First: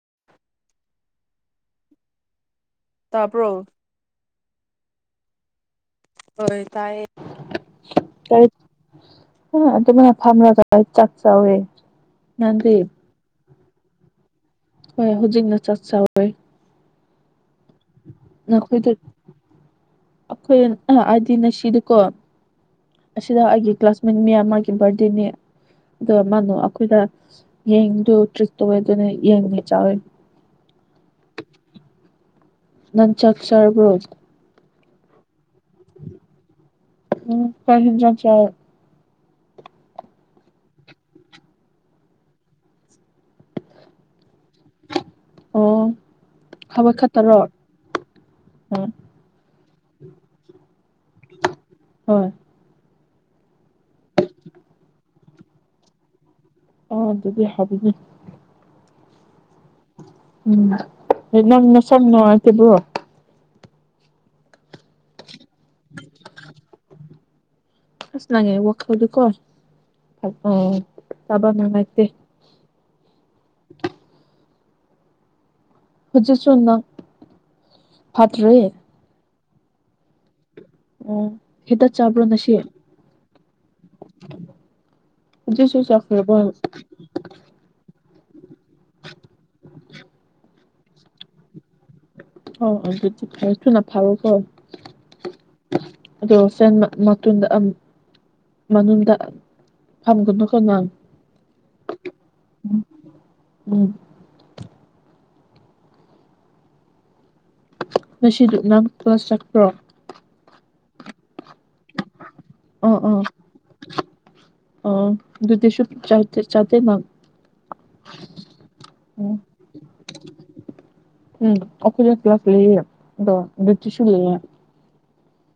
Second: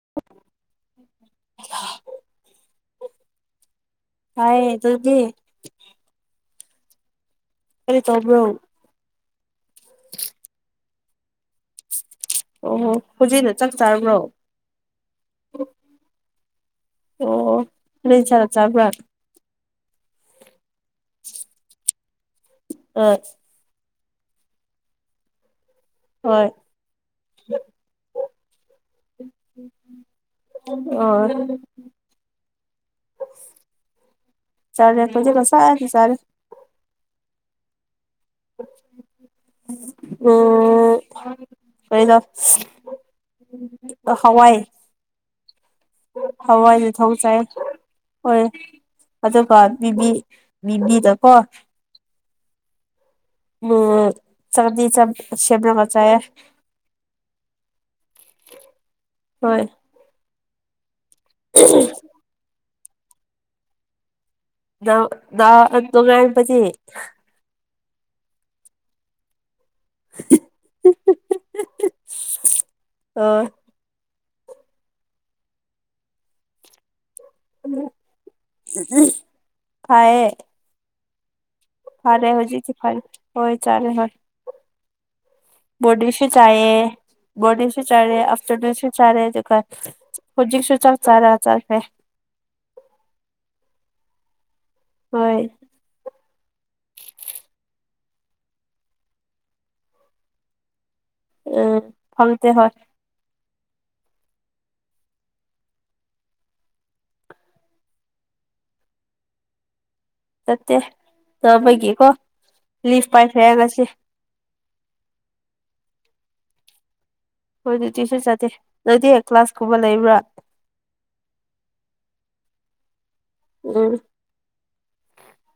[inaudible] [unintelligible] ꯇꯥꯕꯔꯣ ꯇꯥꯌꯦ ꯇꯨꯗꯤ ꯍꯣꯏ ꯇꯥꯏꯌꯦ ꯀꯩ ꯇꯧꯕꯔꯣ ꯑꯗꯨꯃꯅ ꯊꯝꯂ ꯇ ꯆꯥꯛ ꯆ ꯑꯣꯏꯋꯦ ꯑꯣꯍꯣ ꯍꯨꯖꯤꯛꯅ ꯆꯥꯛ ꯆꯥꯔꯕ꯭ꯔꯣ ꯍꯣꯏ ꯍꯧꯖꯤꯛꯅ ꯆꯥꯛ ꯆꯥꯎꯋꯦ ꯑꯣ ꯀꯔꯤ ꯏꯟꯁꯥꯡ ꯆꯥꯕ꯭ꯔꯥ ꯅꯈꯣꯏꯗ ꯑꯩꯈꯣꯏ ꯑꯥꯗꯤ ꯁꯤꯗꯤꯀꯣ ꯑ ꯑꯁꯤꯗ ꯑꯩꯒꯤ ꯀ꯭ꯂꯥꯁꯃꯦꯠ ꯃꯤꯌꯥꯝ ꯑꯃꯒꯤꯒꯤ ꯕꯥꯔꯗꯦꯅꯦ ꯑꯣ ꯍꯣꯏ ꯃꯥꯅꯨ ꯑꯈꯣꯏꯗ ꯌꯦꯡꯗꯨ ꯇꯔꯤ ꯇꯧꯋꯦ ꯑꯗꯨ ꯌꯦꯟ ꯑꯣꯏ ꯆꯥꯌꯦ ꯑꯣ ꯅꯟ ꯆꯥꯛ ꯆꯔꯕꯔꯣ ꯆꯔꯦ ꯈꯣꯏꯗꯤ ꯉꯁꯥꯏꯗ ꯆꯔꯦ ꯎꯝ ꯀꯩ ꯍꯤꯟꯖꯥꯡ ꯆꯥꯌꯦ ꯑꯣꯝ ꯑꯩꯗ ꯍꯋꯥꯏ ꯑꯣ ꯍꯋꯥꯏ ꯌꯨ ꯊꯣꯡ ꯆꯌꯦ ꯍꯣꯏ ꯎꯝ ꯑꯗꯨꯒꯕꯤꯕꯤ ꯕꯤꯗꯀꯣ ꯍꯣꯏ ꯎ ꯆꯥꯛꯅꯇꯤ ꯆꯞ ꯁꯦꯝꯔꯒ ꯆꯌꯦ ꯑꯣ ꯑꯗꯨꯗꯤ ꯍꯧꯕꯅꯤ ꯍꯣꯏ ꯎꯝ ꯅꯪ ꯅꯁꯝ ꯅꯨꯡꯉꯇꯦꯕ꯭ꯔꯣ ꯇꯉ ꯄꯗꯤ ꯐꯁ ꯂꯉꯦ ꯋꯥ ꯈꯜꯗꯨ ꯀꯣ ꯑꯣ ꯇꯕ ꯃꯉꯥꯏꯇꯦ ꯑ ꯍꯖꯤ ꯆꯣꯟ ꯅ ꯐꯠ ꯔꯦ ꯐꯌꯦꯦ ꯎꯝ ꯐꯔꯦ ꯍꯧꯖꯤꯛꯗꯤ ꯐꯔ ꯍꯣꯏ ꯆꯔꯦ ꯐꯔ ꯍꯧꯖꯤꯛꯁꯨ ꯣꯗꯤꯔꯤꯁ ꯆꯥꯈ꯭ꯔꯕꯣ ꯆꯌꯦ ꯗꯤꯔꯤꯁ ꯆꯔ ꯁꯨ ꯆꯥꯔꯦ ꯑꯗꯨꯒ ꯍꯧꯖꯤꯛꯁꯨ ꯆꯥꯛ ꯆꯥꯔꯦ ꯆꯠꯈ꯭ꯔꯦ ꯑꯣ ꯑꯗꯨꯗꯤ ꯊꯁꯨ ꯅꯊꯥꯎ ꯀꯣ ꯍꯣꯏ ꯑꯗꯣ ꯁꯦꯟ ꯃꯇꯨꯡꯗ ꯃꯅꯗ ꯐꯝꯒꯅ ꯀꯅꯥꯪ ꯎꯝ ꯐꯪꯇ ꯍ ꯎꯝ ꯉꯁꯤꯗꯨ ꯅꯪꯄ ꯆꯄ꯭ꯔꯣ ꯇ ꯑꯣ ꯑꯣ ꯑꯣ ꯗꯁꯨ ꯆ ꯆꯗ ꯃꯥ ꯍꯣꯏꯗꯤ ꯇ꯭ꯨꯁꯟ ꯆꯠꯇꯦ ꯑꯗꯨꯗꯤ ꯍꯦꯛ ꯀ꯭ꯂꯥꯁꯀꯨꯝꯕ ꯂꯩꯕ꯭ꯔꯥ ꯄ꯭ꯂ ꯑꯗꯣ ꯎꯝ ꯕꯔꯤꯇꯤꯁ ꯄꯂꯤꯌꯥꯟ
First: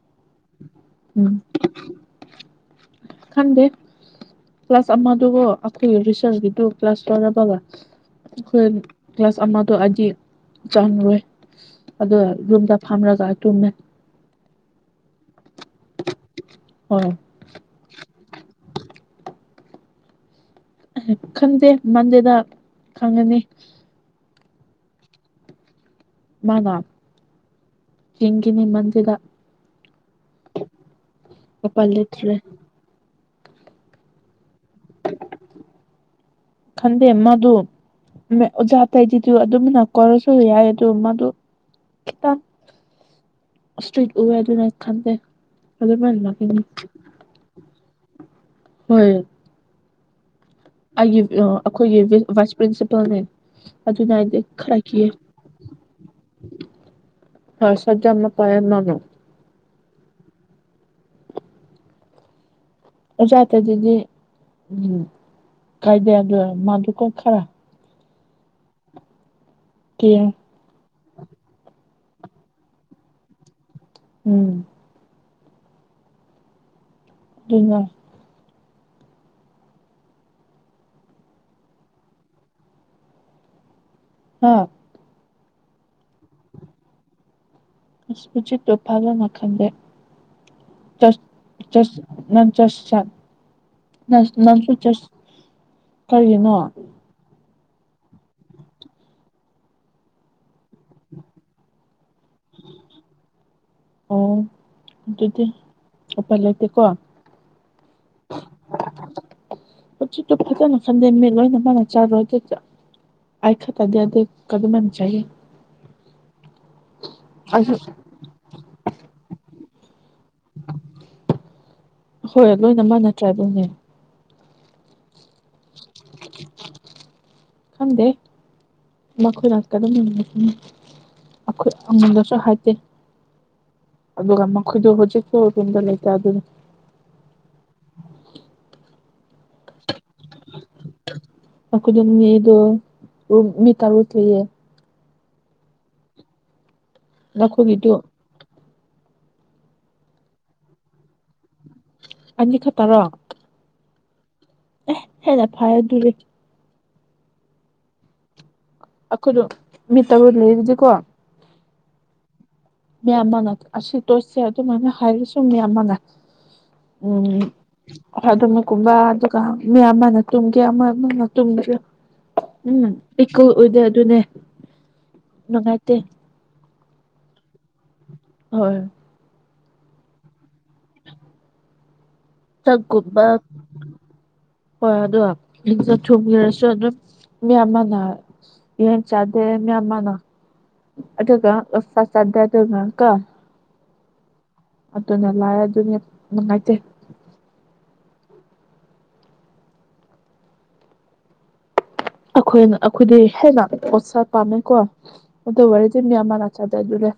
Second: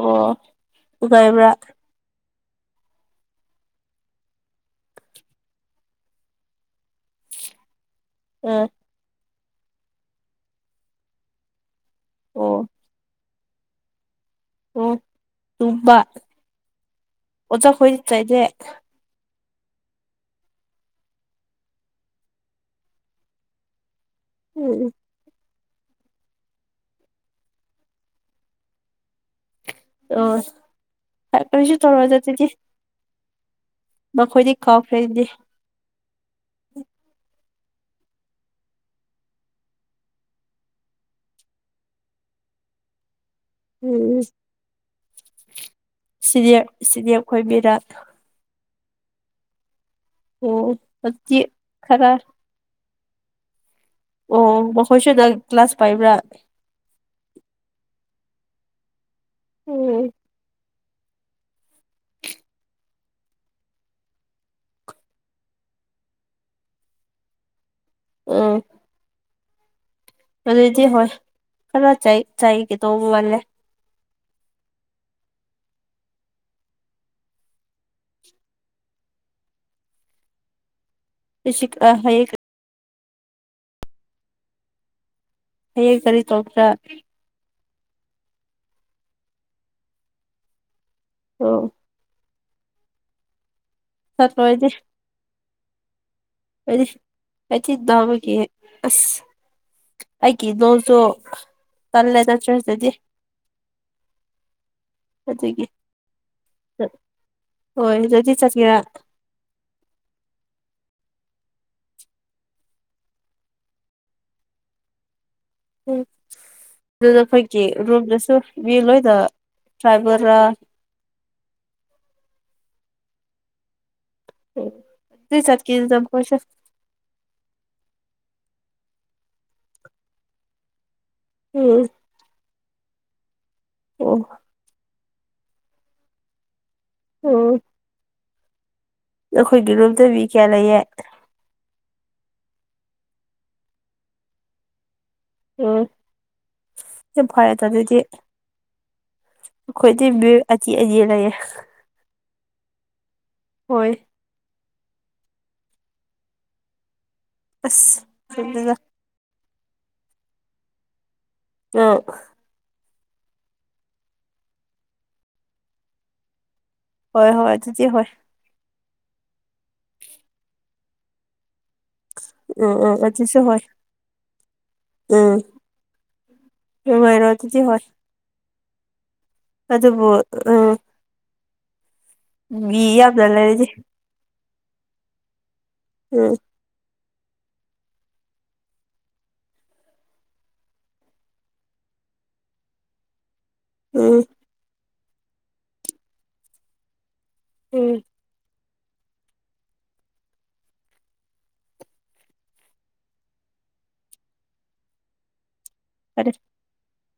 ꯑꯣ ꯎꯝ ꯎꯒꯥꯏꯕ꯭ꯔꯥ ꯈꯪꯗꯦ ꯀ꯭ꯂꯥꯁ ꯑꯃꯗꯨꯒꯣ ꯑꯩꯈꯣꯏꯒꯤ ꯔꯤꯁꯔꯁꯀꯤꯗꯨ ꯀ꯭ꯂꯥꯁ ꯇꯧꯔꯕꯒ ꯑ ꯑꯩꯈꯣꯏ ꯀ꯭ꯂꯥꯁ ꯑꯃꯗꯣ ꯑꯩꯗꯤ ꯆꯪꯉꯨꯔꯣꯏ ꯑ ꯑꯣ ꯌꯨꯝꯗ ꯐꯝꯂꯒ ꯇꯨꯝꯃꯦ ꯑꯣ ꯇꯨꯕ ꯍ ꯆꯠꯇꯗꯦ ꯈꯟꯗꯦ ꯃꯟꯗꯦꯗ ꯈꯪꯉꯅꯤ ꯎꯝ ꯃꯥꯅꯥ ꯍꯤꯅꯤꯃꯗꯗ ꯑꯣ ꯐ ꯀꯔꯤꯁꯨ ꯎꯄꯥꯏ ꯇꯋꯥ ꯂꯩꯇ꯭ꯔꯦ ꯆꯦꯗꯤ ꯃꯈꯣꯏꯗꯤ ꯀꯥꯎ ꯐꯦꯗꯤꯦ ꯈꯟꯗꯦ ꯃꯥꯗꯨ ꯑꯣꯖꯥ ꯑꯇꯩꯗꯤꯗꯨ ꯑꯗꯨꯝꯅ ꯀꯧꯔꯁꯨ ꯌꯥꯏ ꯑꯗꯨ ꯃꯥꯗꯨ ꯁꯇ꯭ꯔꯤ ꯎꯝ ꯎꯕꯦ ꯑꯗꯨꯅꯥꯛ ꯈꯥꯟꯗ ꯑꯗꯨꯗ ꯐꯂ ꯁꯤꯅꯤꯌꯔ ꯁꯤꯅꯤꯌꯔ ꯈꯣꯏ ꯃꯤꯔꯥ ꯍꯣꯏ ꯑꯣ ꯑꯩꯒꯤ ꯑꯗꯨꯗꯤ ꯑꯩꯈꯣꯏꯒꯤ ꯈꯔ ꯚꯥꯏꯁ ꯄ꯭ꯔꯤꯟꯁꯤꯄꯥꯜꯅꯦ ꯑꯗꯨꯅꯗꯤ ꯑꯣ ꯈꯔ ꯀꯌꯦ ꯃꯈꯣꯏꯁꯨꯗ ꯀ꯭ꯂꯥꯁ ꯄꯥꯏꯕ꯭ꯔꯥ ꯍ ꯁꯖ ꯐ ꯅꯅꯣ ꯎꯝ ꯖꯥꯠꯇꯦ ꯑꯗꯨꯗꯤ ꯎ ꯀꯥꯏꯗꯦꯗ ꯃꯥꯗꯨꯀꯣ ꯈꯔ ꯎꯝ ꯀꯤꯌꯦ ꯑꯗꯨꯗꯤ ꯍꯣꯏ ꯈꯔ ꯆ ꯆꯥꯏ ꯀ ꯇ ꯋꯥꯜꯦ ꯎꯝ ꯑꯗꯨꯉ ꯁꯤ ꯍꯌꯦ ꯑꯥ ꯍꯌꯦꯡ ꯀꯔꯤ ꯇꯧꯄ꯭ꯔꯥ ꯁ ꯇꯣꯐꯒ ꯅꯈꯟꯗꯦꯁ ꯑꯣ ꯅꯪ ꯆꯁ ꯆ ꯅꯪ ꯆꯠꯂꯣꯏꯗꯤ ꯅꯪꯁꯨ ꯆꯁ ꯀꯔꯤꯅꯣ ꯑꯩꯗꯤ ꯑꯩꯗꯤ ꯅꯥꯕꯒꯤ ꯑꯁ ꯑꯩꯒꯤ ꯅꯣꯖꫭ ꯇꯜꯂꯦꯗ ꯆꯔ꯭ꯁꯗꯗꯤ ꯑꯣ ꯑꯗꯨꯗꯤ ꯎꯄꯥꯏ ꯂꯩꯇꯦꯀꯣ ꯆ ꯑꫭꯏꯗꯗꯤ ꯆꯠ ꯌꯥ ꯍꯧꯖꯤꯛꯇꫭ ꯐꯖꯅ ꯐꯟꯗꯦ ꯃꯦ ꯂꯣꯏꯅ ꯆꯥꯕꯒꯤꯗ ꯑꯩ ꯈꯤꯇꯪ ꯗꯩ ꯑꯗꯩ ꯀꯗꯨꯃꯟ ꯆꯥꯏꯌꯦ ꯎꯝ ꯑꯗꯨꯗ ꯑꯈꯣꯏꯒꯤ ꯑꯩꯁꯨ ꯔꯨꯝꯗꯁꯨ ꯃꯤ ꯂꯣꯏꯅ ꯆꯥꯏꯕ ꯔꯥ ꯍꯣꯏ ꯂꯣꯏꯅ ꯃꯥꯟꯅ ꯆꯥꯕꯅꯦ ꯎꯝ ꯑꯗꯨꯏ ꯆꯠꯀꯦꯅ ꯆꯠꯄꯁꯦ ꯅꯈꯣꯏꯅ ꯀꯝꯅꯤ [unintelligible] ꯑꯈꯣꯏ ꯎꯝ ꯑꯃꯟꯗꯁꯨ ꯍꯥꯏꯗꯦ ꯑꯣ ꯑꯗꯨꯒ ꯃꯈꯣꯏꯗꫭ ꯍꯧꯖꯤꯛꯇꫭ ꯔꯨꯝꯗ ꯂꯩꯇꯦ ꯑꯗꯨꯅꯤ ꯎꯝ ꯅꯈꯣꯏꯒꯤ ꯔꯨꯝꯗ ꯃꯤꯀꯌꯥ ꯂꯩꯌꯦ ꯑꯈꫭꯏꯗꫭ ꯃꯤꯗꫭ ꯔꯨꯝ ꯃꯤ ꯇꯔꯨꯛ ꯁꯨꯏꯌꯦ ꯎꯝ ꯌꯥꯝ ꯐꯔꯦ ꯅꯈꯣꯏꯒꯤꯗꯨ ꯑꯗꯨꯗꯤ ꯑꯈꯣꯏꯗꯤ ꯃꯤ ꯑꯇꯤꯑꯅꯤ ꯂꯩꯌꯦ ꯑꯅꯤ ꯈꯠꯇꯔꯣ ꯍꯣꯏ ꯍꯦꯟꯅ ꯐꯗꯨꯔꯤ ꯑꯁ ꯐꯩꯗꯨꯅ ꯑꯈꯣꯏꯗꫭ ꯃꯤ ꯇꯔꯨꯛ ꯂꯩꯕꯗꯤꯀꯣ ꯑ ꯃꯌꯥꯝ ꯃꯥꯡꯅ ꯑꯁꯤ ꯇꯣꯏꯁꯁꯦ ꯑꯗꯨꯃꯥꯏꯅ ꯍꯥꯏꯔꯁꯨ ꯃꯌꯥꯝ ꯃꯥꯡꯅ ꯍꯣꯏ ꯎꯝ ꯍꯣꯏ ꯑꯗꯨꯗꯤ ꯍꯣꯏ ꯑꯗꯨꯅ ꯀꯨꯝꯂ ꯑꯗꯨꯒ ꯃꯤꯌꯥꯝꯃꯥꯅ ꯇꯨꯝꯒꯦ ꯑꯃ ꯑꯃꯅ ꯇꯨꯝꯒꯦ ꯎꯝ ꯏꯀꯨꯜ ꯑꯣꯏꯗꯦ ꯑꯗꯨꯅꯦ ꯅꯨꯡꯉꯥꯏꯇꯦ ꯅꯨꯡꯉꯥꯏꯔꫭꯏ ꯑꯗꯨꯗꯤ ꯍꯣꯏ ꯍꯣꯏ ꯑꯗꯨꯕꯨ ꯑ ꯃꯤ ꯆꯛꯀꯨꯝꯕ ꯌꯥꯝꯅ ꯂꯩꯔꯗꯤ ꯍꯣꯏ ꯑꯗꯣ ꯂꯤꯡꯖꯪ ꯎꯝ ꯊꫭꯡꯅꯤꯡꯉꯁꯨ ꯑꯗꯨꯝ ꯃꯤ ꯑꯃꯅ ꯌꯦꯟ ꯆꯥꯗꯦ ꯃꯤ ꯑꯃꯅ ꯑꯗꯨꯒ ꯑꫭꯛꯁꯥ ꯆꯥꯗꯦ ꯑꯗꯨꯅꯀꫭ ꯎꯝ ꯑꯗꯨꯅꯥ ꯂꯥꯛꯑꯦ ꯑꯗꯨꯅꯦ ꯅꯨꯡꯉꯥꯏꯇꯦ ꯎꯝ ꯑꯈꯣꯏꯅ ꯑꯈꯣꯏꯗꯩ ꯍꯦꯟꯅ ꯑꫭꯛꯁꯥ ꯄꯥꯝꯃꯦꯀꯣ ꯑꯗꯨ ꯋꯥꯔꯤꯗꯤ ꯃꯤ ꯐꯔꯦ ꯑꯃꯅ ꯆꯥꯗꯦ ꯑꯗꯨꯅꯦ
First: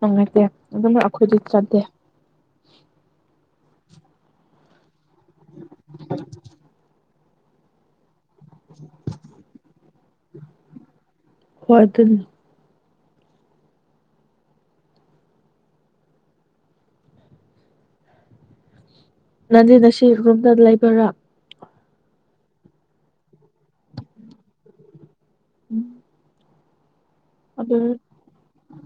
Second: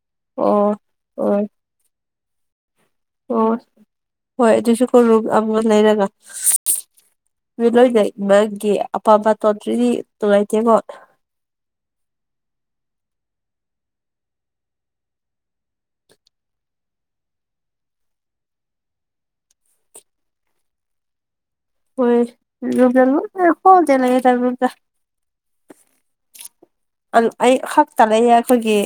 ꯅꯨꯡꯉꯥꯏꯇꯦ ꯑꯣ ꯑꯗꯨꯅ ꯑꯈꯣꯏꯖꯨ ꯑꯣ ꯆꯥꯗꯦ ꯑꯣ ꯍꯣꯏ ꯑꯗꯨꯁꯨ ꯄꯨꯜꯂꯨ ꯑꯃꯨꯔꯛ ꯂꯩꯔꯒ ꯃꯤ ꯂꯣꯏ ꯂꯩꯕꯥꯒꯤ ꯑꯄꯥꯝꯕ ꯇꯣꯇ꯭ꯔꯤꯗꯤ ꯇꫭꯔꯩꯗꯦꯀꯣ ꯍꯣꯏ ꯑꯗꯨꯅꯤ ꯅꯪꯗꯤ ꯉꯁꯤ ꯔꯨꯝꯗ ꯂꯩꯕꯔꯥ ꯍꯣꯏ ꯔꯨꯝ [unintelligible] ꯎꯝ ꯑꯗꯨ ꯑꯩ ꯈꯛꯇ ꯂꯩꯌꯦ ꯑꯈꯣꯏꯒꯤ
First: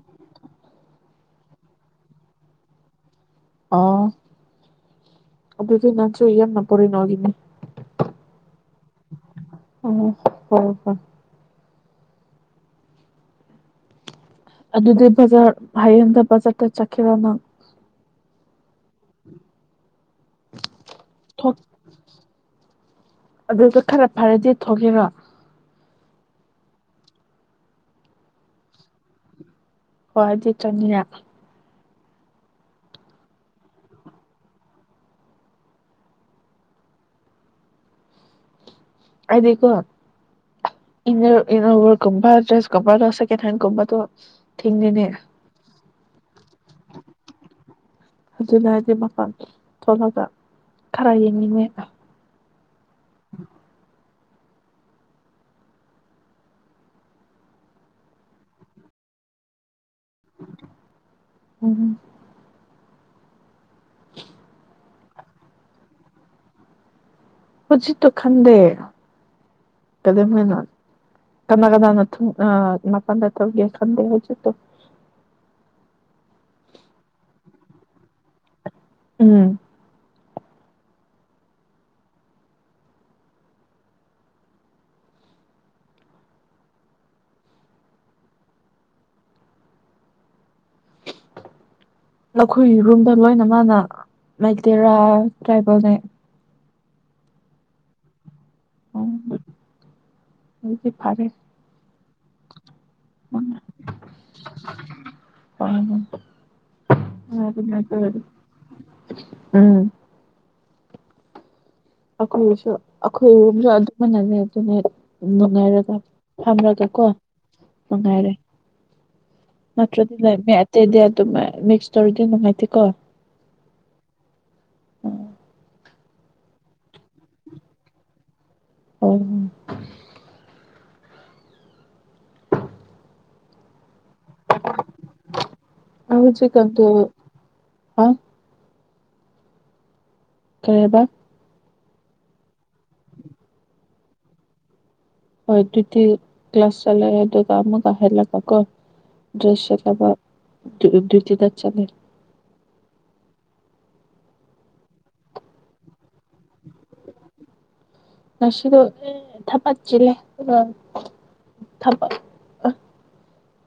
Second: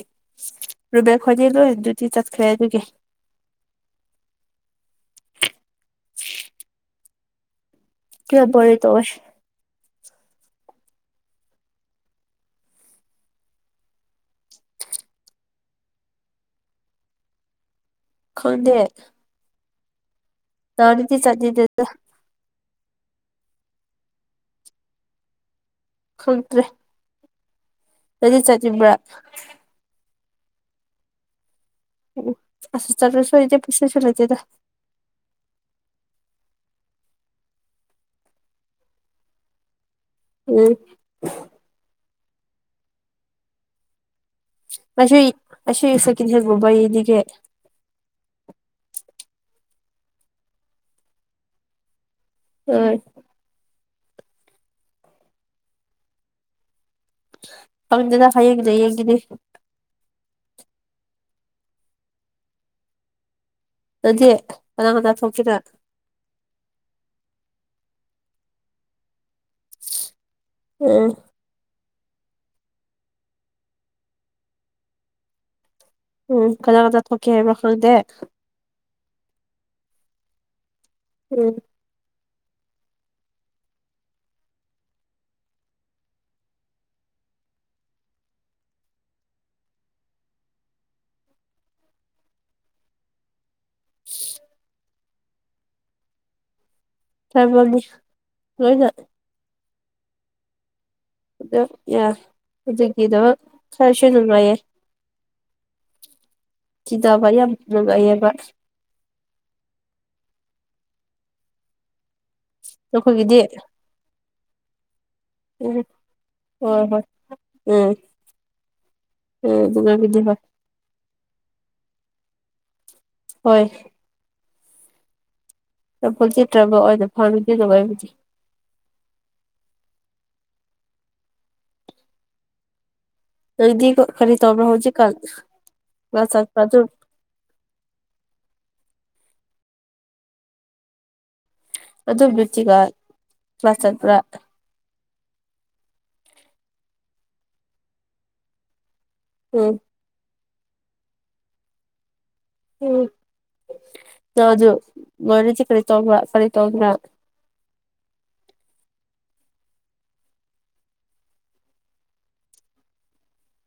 ꯔꯨꯕꯦꯠ ꯍꫭꯏꯗꯤ ꯂꯣꯏ ꯗꯤ꯭ꯌꯇꯤ ꯆꯠꯈ꯭ꯔꯦ ꯑꯗꯨꯒꯤ ꯑꯣ ꯑꯗꯨꯗꯤ ꯅꯪꯁꯨ ꯌꯥꯝꯅ ꯕꯣꯔꯤꯡ ꯑꯣꯏꯒꯅꯤ ꯀꯌꯥ ꯕꫭꯔꯩ ꯇꯧꯋꯦ ꯎꯝ ꯐꯔꯦ ꯐꯔꯦ ꯑꯗꯨꯗꯤ ꯕꯖꯥꯔ ꯍꯌꯦꯡꯗ ꯕꯖꯥꯔꯗ ꯆꯠꯈꯤꯔꯣ ꯅꯪ ꯈꯪꯗꯦ ꯇꯔꯥꯗꯤ [unintelligible] ꯑꯗꯨꯁꯨ ꯈꯔ ꯐꯔꯗꯤ ꯊꯣꯛꯀꯦꯔꯣ ꯈꯪꯗ꯭ꯔꯦ ꯅꯪꯗꯤ ꯆꯠꯅꯤꯡꯕ꯭ꯔꯥ ꯍꯣꯏ ꯑꯗꯨꯗꯤ ꯆꯅꯤꯌꯥ ꯎ ꯆꯠꯂꯥꯁꯨ ꯏꯥꯗꯤ ꯄꯩꯁꯥꯁꯨ ꯂꯩꯗꯦꯗ ꯑꯩꯗꯤꯀꯣ ꯎꯝ [unintelligible] ꯀꯨꯝꯕꯥꯥ ꯗ꯭ꯔꯦꯁ [unintelligible] ꯁꯦꯀꯦꯟꯍꯦꯟ ꯀꯨꯝꯕꯥꯗꯣ [unintelligible] ꯑꯗꯨꯅ ꯍꯥꯏꯗꯤ ꯃꯄꯥꯟ [unintelligible] ꯊꯣꯛꯂꯒ ꯈꯔ ꯌꯦꯡꯅꯤꯡꯉꯦ ꯍꯣꯏ ꯄꯪꯗꯦꯗꯥ ꯍꯌꯦꯡꯒꯤꯗꯤ ꯌꯦꯡꯈꯤꯅꯤ ꯎꯝ ꯅꯪꯗꯤ ꯀꯅꯥ ꯀꯅꯥ ꯊꯣꯛꯈꯤꯔ ꯍꯧꯖꯤꯠꯇꯣ ꯈꯟꯗꯦ ꯀꯗꯅ ꯎꯝ ꯀꯅꯥ ꯀꯅꯥꯅ ꯑ ꯃꯄꯥꯟꯗ ꯇꯧ ꯌꯥ ꯈꯟꯗꯦ ꯍꯥꯏꯖꯦ ꯎꯝ ꯀꯖꯥ ꯀꯖꯥ ꯊꯀꯦ ꯍꯥꯏꯕ꯭ꯔ ꯈꯪꯗꯦ ꯎꯝ ꯎꯝ ꯂꯧꯈꯣꯏꯔꯨꯝꯗ ꯂꯣꯏꯅ ꯃꯥꯅ ꯃꯩꯇꯦꯔꯥ ꯇ꯭ꯔꯥꯏꯕꯅꯦꯥꯏ ꯆꯥꯏꯕꯗꯤ ꯂꯣꯏꯅꯥꯛ ꯍꯧꯗꯤ ꯐꯔꯦ ꯑꯗꯨ ꯌꯥ ꯑꯗꯨꯒꯤꯗꯣ ꯈꯔꯁꯨ ꯅꯨꯡꯉꯥꯏꯌꯦꯦ ꯆꯤꯗꯕ ꯌꯥꯝ ꯅꯨꯡꯉꯥꯏꯌꯦꯕ ꯎꯝ ꯑꯩꯈꯣꯏꯁꯨ ꯅꯈꯣꯏꯒꯤꯗꯤ ꯑꯩꯈꯣꯏꯁꯨ ꯑꯗꯨꯃꯅꯂꯦ ꯑꯗꯨꯅꯦ ꯎꯝ ꯅꯨꯡꯉꯥꯏꯔꯒ ꯍꯣꯏ ꯐꯝꯔꯒ ꯍꯣꯏ ꯀꯣ ꯎꯝ ꯅꯨꯡꯉꯥꯏꯔꯦ ꯎꯝ ꯅꯨꯡꯉꯥꯏꯕꯅꯤ ꯍꯣꯏ ꯅꯠꯇ꯭ꯔꯗꯤ ꯑꯇꯩꯗꯤ ꯑꯗꯨꯝ ꯃꯤꯛꯁ ꯇꯧꯔꯗꯤ ꯅꯨꯡꯉꯥꯏꯇꯦꯀꯣ ꯍꯣꯏ ꯐ ꯆꯠꯇ꯭ꯔꯕ ꯑꯣꯏꯅ ꯐꯪꯔꯗꯦꯗ ꯑꯣꯏꯕꯨꯗꯤ ꯑꯣ ꯑꯗꯨꯗꯤꯒ ꯈꯔꯤ ꯇꯧꯕ꯭ꯔ ꯍꯧꯖꯤ ꯀꯥꯟ ꯉ ꯐꯖ ꯍꯧꯖꯤꯛꯀꯥꯟꯗꯣ ꯍꯥ ꯀꯕ ꯑꯗꯨꯗꯣꯕꯠꯇꯤꯒ ꯆꯠꯇ꯭ꯔ ꯍꯣꯏ ꯑꯗꯨꯗꯤꯤ ꯀ꯭ꯂꯥꯁ ꯆꯠꯂꯑꯦ ꯑꯗꯨꯒ ꯑꯃꯨꯛꯍꯜꯂꯒ ꯀꯣ ꯎꯝ ꯗ꯭ꯔꯦꯁ ꯁꯦꯂꯕ ꯏ ꯇꯤꯟ ꯆꯂꯦ ꯎꯝ ꯆꯖ ꯃꯔꯦꯁꯤ ꯈꯔꯤ ꯇꯣ꯭ꯔ ꯈꯔꯤ ꯇꯣꯝꯕ꯭ꯔ ꯉꯁꯤꯗꯣ ꯊꯄꯆ ꯂꯩꯦ ꯑ ꯊꯕ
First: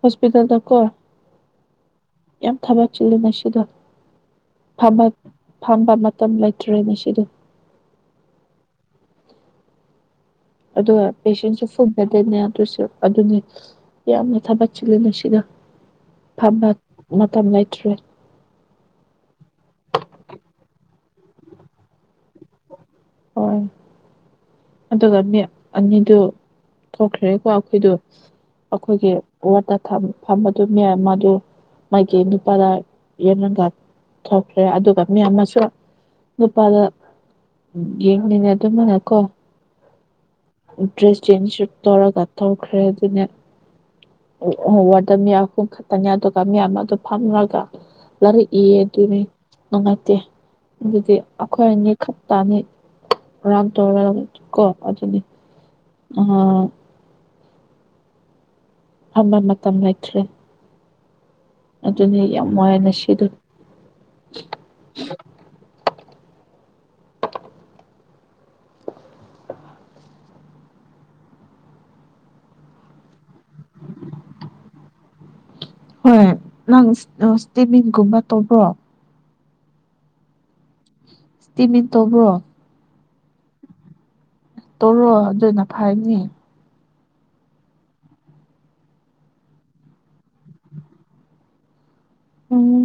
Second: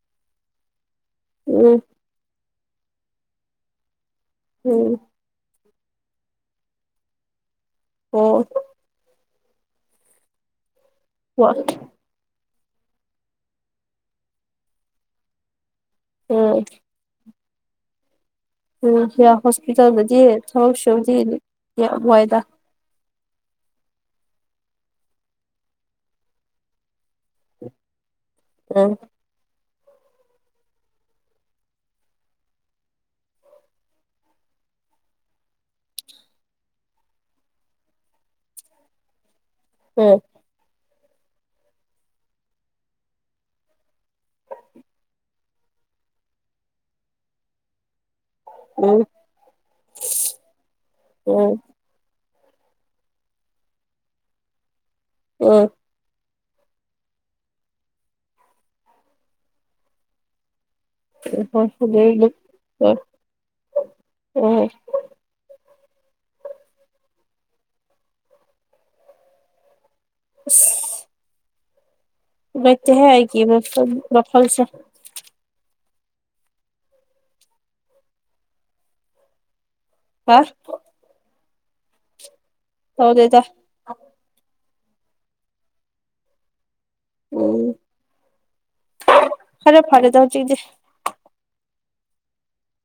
ꯍꯣꯁꯄꯤꯇꯥꯜꯗ ꯀꯣ ꯎꯝ ꯌꯥꯝ ꯊꯕꯛ ꯆꯤꯜꯂꯦ ꯅ ꯁꯤꯗꯣ ꯎꯝ ꯊꯕꯛ ꯐꯝꯕ ꯃꯇꯝ ꯂꯩꯇ꯭ꯔꯦꯅꯦ ꯁꯤꯗ ꯑꯣ ꯑꯣ ꯄꯦꯁꯦꯟꯁꯨ ꯐꯨꯕꯗꯅꯦ ꯑꯗꯨꯁꯨ ꯑꯗꯨꯅꯤ ꯌꯥꯝꯅ ꯊꯕꯠ ꯆꯤꯂ ꯑꯁꯤꯗ ꯎꯝ ꯐꯕ ꯇ ꯂꯩꯇ꯭ꯔꯦ ꯎ ꯍꯣꯁꯄꯤꯇꯥꯜꯗꯗꯤ ꯊꯛ ꯁꯕꯗꯤ ꯌꯥꯝ ꯋꯥꯏꯗ ꯍꯣꯏ ꯑꯗꯨꯒ ꯃꯤ ꯑꯅꯤꯗꯨ ꯊꯣꯛꯈ꯭ꯔꯦꯀꯣ ꯑꯩꯈꯣꯏꯗ ꯎꯝ ꯑꯩꯈꯣꯏꯒꯤ ꯋꯥꯠꯇ ꯐꯝꯕꯗꯨ ꯃꯌꯥꯝ ꯃꯗ ꯃꯥꯒꯤ ꯅꯨꯄꯥꯗ ꯌꯦꯪꯒ ꯊꯣꯛꯈ꯭ꯔꯦ ꯑꯗꯨꯒ ꯃꯤ ꯑꯃꯁꯨ ꯂꯨꯄꯥꯗ ꯌꯦꯡꯅꯤꯅ ꯑꯗꯨꯃꯅ ꯀꯣ ꯎꯝ ꯗ꯭ꯔꯦꯁ ꯆꯦꯟꯁ ꯇꯧꯔ ꯀꯊꯣꯛꯈ꯭ꯔꯦ ꯑꯗꯨꯅꯦ ꯑꯣ ꯋꯥꯗꯨꯝ ꯈꯛꯇꯅꯤ ꯑꯗꯨꯒ ꯃꯌꯥꯝ ꯑꯗꯨꯗ ꯐꯝꯃꯒ ꯂꯥꯏꯔꯛꯏꯌꯦ ꯎꯝ ꯑꯗꯨꯅꯤ ꯅꯨꯡꯉꯥꯏꯇꯦ ꯑꯗꯨꯗꯤ ꯎꯝ ꯑꯩꯈꯣꯏ ꯑꯅꯤ ꯈ ꯇꯅꯤ ꯔꯝ ꯇꯧꯔ ꯀꯅꯤ ꯎꯝ ꯑ ꯑꯃ ꯃ ꯇꯝ ꯂꯥꯏꯇ꯭ꯔꯦ ꯍꯣꯏ ꯑꯗꯨꯗꯤ ꯑꯗꯨ ꯌꯥꯝ ꯃꯌꯥꯅ ꯍꯣꯏ ꯁꯤꯗꯨ ꯎꯝ [unintelligible] ꯂꯩꯇ ꯍꯒꯤ ꯂꯐꯜꯁꯦ ꯍꯣꯏ ꯅꯪ ꯏꯁꯇꯤꯃꯤꯡꯒꯨꯝꯕ ꯇꯧꯕ꯭ꯔꯣ ꯍꯥ ꯏꯁꯇꯤꯃꯤꯟ ꯇꯧꯕ꯭ꯔꯣ ꯍꯧꯗꯦꯗ ꯇꯣꯔꯣ ꯑꯗꯨꯅ ꯐꯥꯏꯅꯤ ꯎꯝ ꯈꯔꯦ ꯐꯔꯦꯗ ꯍꯧ ꯆꯖꯦ ꯎꯝ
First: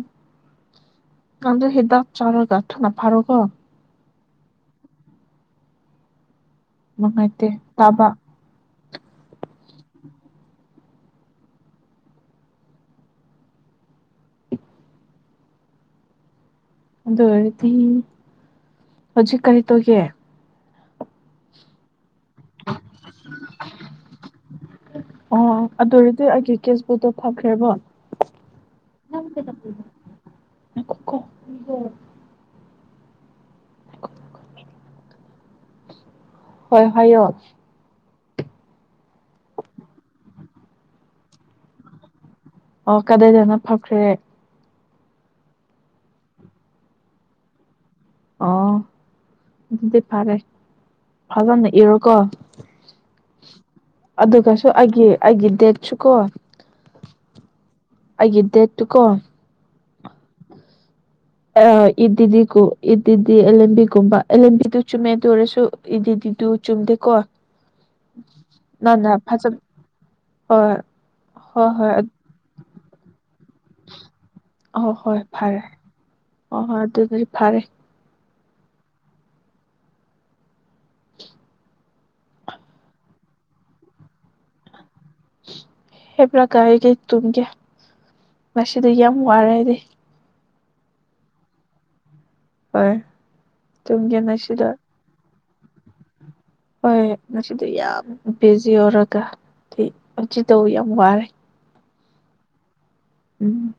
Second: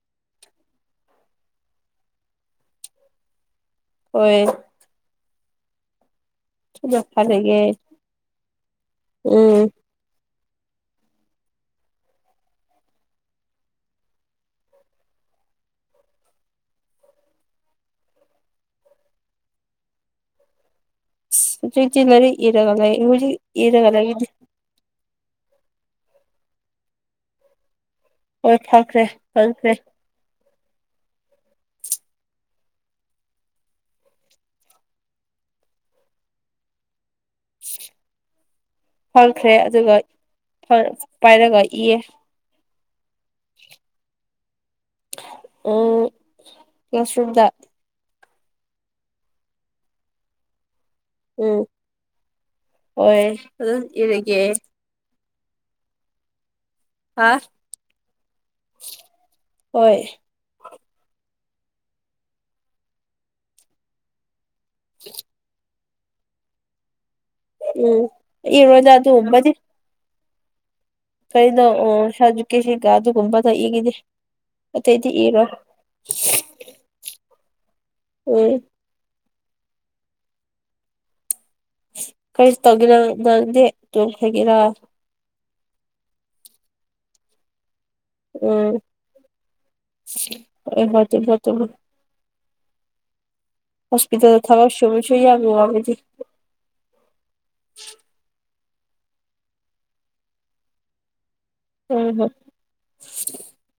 ꯀꯥꯟꯗ ꯍꯤꯗꯥꯛ ꯆꯥꯔꯒ ꯊꯅꯥ ꯐꯥꯔꯣꯒꯣ ꯍꯣꯏ ꯅꯨꯡꯉꯥꯏꯇꯦ ꯐꯔꯒꯦ ꯇꯥꯕ ꯎꯝ ꯑꯗꯨ ꯑꯣꯏꯔꯗꯤ ꯍꯧꯖꯤꯛ ꯀꯔꯤ ꯇꯧꯒꯦ [inaudible] ꯖꯤꯂꯔꯤ ꯏꯔꯒꯂ ꯏ ꯏꯔꯒꯂ ꯀꯦꯁꯕꯨ ꯐꯛꯈ꯭ꯔꯦꯕꯣ ꯍꯣꯏ ꯐꯈ꯭ꯔꯦ ꯐꯪꯈ꯭ꯔꯦ ꯣ ꯀ ꯍꯣ ꯍꯣꯏ ꯍꯌꯣ ꯐꯪꯈ꯭ꯔꯦ ꯑꯗꯨꯒ ꯄꯥꯏꯔꯒ ꯏꯌꯦ ꯑꯣ ꯀꯗꯥꯏꯗꯅ ꯐꯈ꯭ꯔꯦ ꯑꯣ ꯀ꯭ꯂꯥꯁꯔꯝꯗ ꯑꯣ ꯑꯗꯨꯗꯤ ꯐꯔꯦ ꯎꯝ ꯐꯖꯅ ꯏꯔꯣꯀꯣ ꯍꯣꯏ ꯑꯗꯨꯝ ꯏꯔꯒꯦ ꯑꯗꯨꯒꯁꯨ ꯑꯩꯒꯤ ꯑꯩꯒꯤꯗꯦꯠꯁꯨ ꯀꯣ ꯍꯥꯥ ꯑꯩꯒꯤ ꯗꯦꯠ ꯇꯨ ꯀꯣ ꯍꯣꯏ ꯑ ꯏꯗꯤꯀꯣ ꯏꯗꯤ ꯑꯦꯂꯦꯝꯕꯤꯒꯨꯝꯕ ꯑꯦꯂꯦꯝꯕꯤꯗꯨ ꯆꯨꯝꯃꯦ ꯇꯧꯔꯁꯨ ꯏꯗꯤꯗꯤꯗꯨ ꯆꯨꯝꯗꯦꯀꯣ ꯎꯝ ꯏ ꯔꯣꯖ ꯑꯗꯨ ꯅꯪꯅ ꯑꯣꯝꯕꯗꯤ ꯐꯖꯅ ꯍꯣꯏ ꯍꯣꯏ ꯍꯣꯏ ꯀꯩꯣꯖꯨꯀꯦꯁꯒ ꯑꯗꯨꯒꯨꯝꯕ ꯑ ꯏꯒꯤꯗꯤ ꯑꯣ ꯑꯇꯩꯗꯤ ꯍꯣꯏ ꯏꯔꯣ ꯍ ꯐꯔꯦ ꯍꯣꯏ ꯍꯣꯏ ꯑꯗꯨꯗꯤ ꯐꯔꯦ ꯀꯩꯁꯨ ꯇꯧꯒꯦꯔ ꯅꯪꯦ ꯇꯣꯡ ꯍꯒꯦꯔꯥ ꯍꯦꯕ꯭ꯔ ꯀꯑꯒꯦ ꯇꯨꯡꯒꯦ ꯃꯁꯤꯗ ꯏ ꯌꯥꯝ ꯃꯃꯔꯗꯤ ꯑ ꯋꯥ ꯐꯠꯇ ꯍꯣꯏ ꯇꯨꯝꯒꯦ ꯍꯁꯄꯤꯇꯥꯜꯦ ꯉꯁꯤꯗꯣ ꯊꯕꯔ ꯁꯣꯏ ꯁꯣꯏ ꯑꯃꯗꯤ ꯍꯣꯏ ꯃꯁꯤꯗꯤ ꯌꯥꯝ ꯌꯧꯔꯒ ꯑ ꯍꯧ ꯇꯧ ꯌꯥꯝ ꯋꯥꯔꯦ ꯎꯝ ꯍ ꯎꯝ